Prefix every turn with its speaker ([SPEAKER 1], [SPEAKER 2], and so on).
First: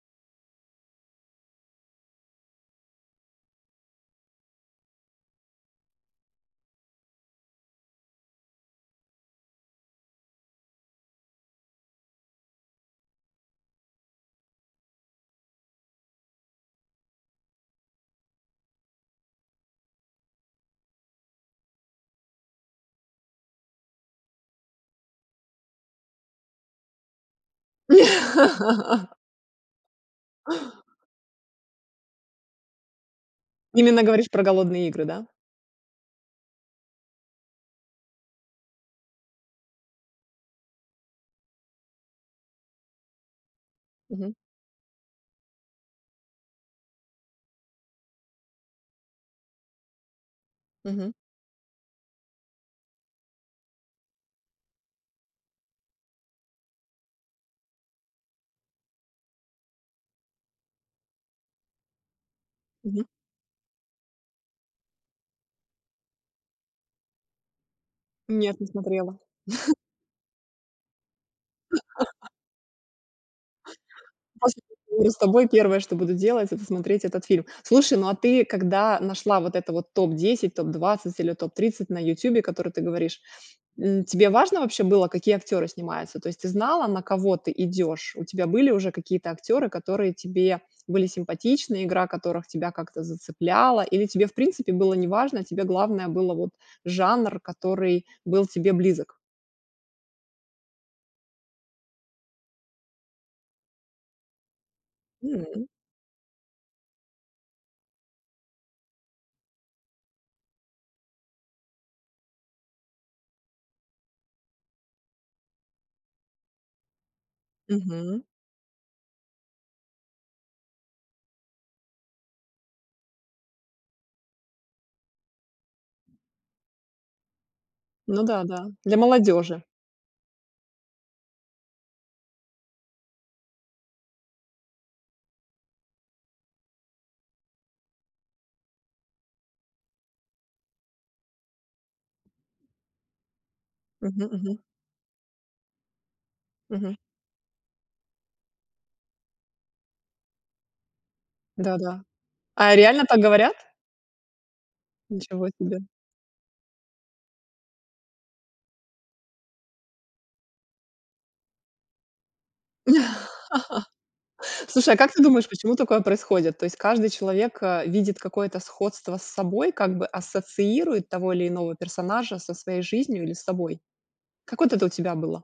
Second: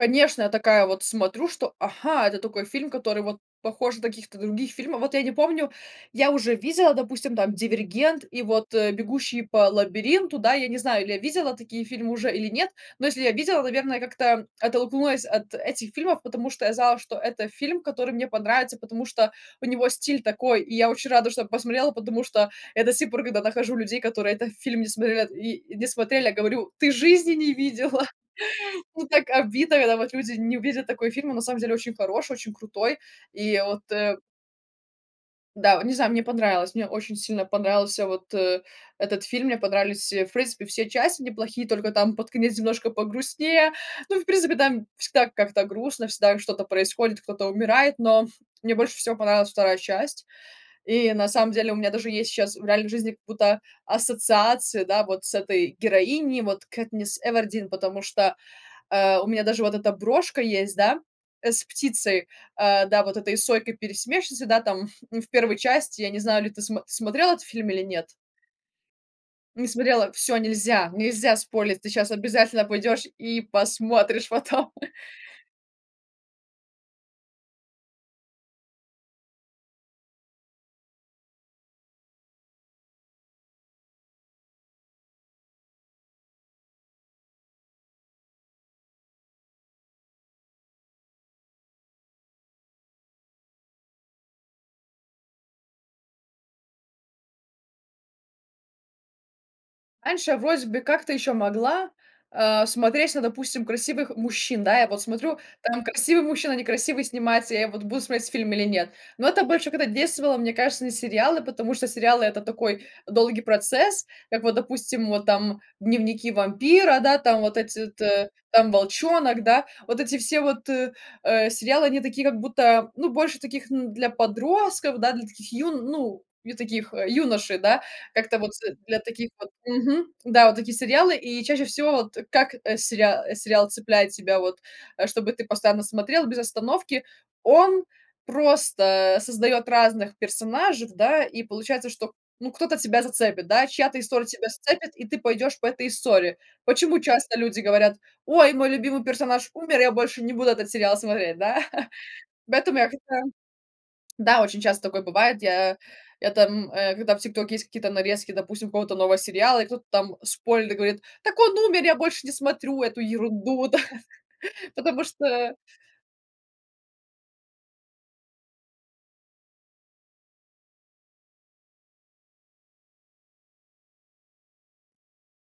[SPEAKER 1] Конечно, я такая вот смотрю, что, ага, это такой фильм, который вот похож на каких-то других фильмов. Вот я не помню, я уже видела, допустим, там "Дивергент" и вот, э, "Бегущий по лабиринту". Да, я не знаю, или я видела такие фильмы уже или нет, но если я видела, наверное, как-то оттолкнулась от этих фильмов, потому что я знала, что это фильм, который мне понравится, потому что у него стиль такой, и я очень рада, что я посмотрела, потому что я до си пор, когда нахожу людей, которые этот фильм не смотрят и не смотрели, я говорю: "Ты жизни не видела!" Ну, так обидно, когда вот люди не видят такой фильм, а на самом деле очень хороший, очень крутой. И вот,
[SPEAKER 2] Именно
[SPEAKER 1] э
[SPEAKER 2] говоришь про "Голодные игры", да?
[SPEAKER 1] Да, вот не знаю, мне понравилось. Мне очень сильно понравился вот, э, этот фильм, мне понравились, э, в принципе, все части неплохие, только там под конец немножко погрустнее, ну и, в
[SPEAKER 2] Мгм.
[SPEAKER 1] принципе, там всегда как-то грустно, всегда что-то происходит, кто-то умирает, но мне больше всего понравилась 2 часть, и
[SPEAKER 2] Мгм.
[SPEAKER 1] на самом деле у меня даже есть щас в реальной жизни как будто ассоциации, да, вот с этой героиней, вот Кэтнис Эвердин, потому что, э, у меня даже вот эта брошка есть, да, э, с птицей, э, да,
[SPEAKER 2] Мгм.
[SPEAKER 1] вот этой сойкой-пересмешницей, да, там в 1 части, я не знаю, или ты смо смотрела этот фильм или нет?
[SPEAKER 2] Нет, не смотрела.
[SPEAKER 1] Не смотрела, всё нельзя, нельзя спойлерить, ты сейчас обязательно пойдешь и посмотришь
[SPEAKER 2] После
[SPEAKER 1] потом.
[SPEAKER 2] разговора с тобой первое, что буду делать,- это смотреть этот фильм. Слушай, ну, а ты, когда нашла вот это вот топ 10, топ 20 или топ 30 на "Ютубе", которое ты говоришь, м, тебе важно было, какие актёры снимаются? То есть ты знала, на кого ты идёшь? У тебя были уже какие-то актёры, которые тебе были симпатичны, игра которых тебя как-то зацепляла, или тебе, в принципе, было неважно, тебе главное было вот жанр, который был тебе близок?
[SPEAKER 1] Раньше я вроде бы как-то еще могла, а, смотреть на, допустим, красивых мужчин. Да, я вот смотрю:
[SPEAKER 2] М.
[SPEAKER 1] там красивый мужчина, некрасивый снимается, я вот буду смотреть фильм или нет. Но это больше когда действовало, мне кажется, на сериалы, потому что сериалы- это такой долгий процесс, как вот, допустим, вот там "Дневники вампира", да, там вот эти вот,
[SPEAKER 2] Мгм.
[SPEAKER 1] э, там "Волчонок", да, вот эти все вот, э, сериалы, они такие как будто, ну, больше таких, н для подростков, да, для таких юн ну, не таких, э, юношей, да,
[SPEAKER 2] Ну
[SPEAKER 1] как-то
[SPEAKER 2] да,
[SPEAKER 1] вот
[SPEAKER 2] да, для
[SPEAKER 1] для таких вот,
[SPEAKER 2] молодёжи.
[SPEAKER 1] мгм, да, вот такие сериалы. И чаще всего вот как, э, сериа сериал цепляет тебя вот, э, чтобы ты постоянно смотрел без остановки: он просто создаёт разных персонажей, да, и получается, что, ну, кто-то тебя зацепит, да, чья-то история
[SPEAKER 2] Мгм
[SPEAKER 1] тебя
[SPEAKER 2] мгм.
[SPEAKER 1] зацепит, и ты пойдёшь по этой истории.
[SPEAKER 2] Мгм.
[SPEAKER 1] Почему часто люди говорят: "Ой, мой любимый персонаж умер, я больше не буду этот сериал смотреть", да?
[SPEAKER 2] Да да. А
[SPEAKER 1] Поэтому я,
[SPEAKER 2] реально так
[SPEAKER 1] как-то,
[SPEAKER 2] говорят?
[SPEAKER 1] да, очень часто такое бывает,
[SPEAKER 2] Ничего
[SPEAKER 1] я
[SPEAKER 2] себе.
[SPEAKER 1] это, м, э, когда в "Тиктоке" есть какие-то нарезки, допустим, какого-то нового сериала, и кто-то там спойлерит и говорит: "Так он умер, я больше не смотрю эту ерунду", да,
[SPEAKER 2] Слушай, а
[SPEAKER 1] потому
[SPEAKER 2] как ты думаешь,
[SPEAKER 1] что
[SPEAKER 2] почему такое происходит? То есть каждый человек, а, видит какое-то сходство с собой, как бы ассоциирует того или иного персонажа со своей жизнью или с собой. Как вот это у тебя было?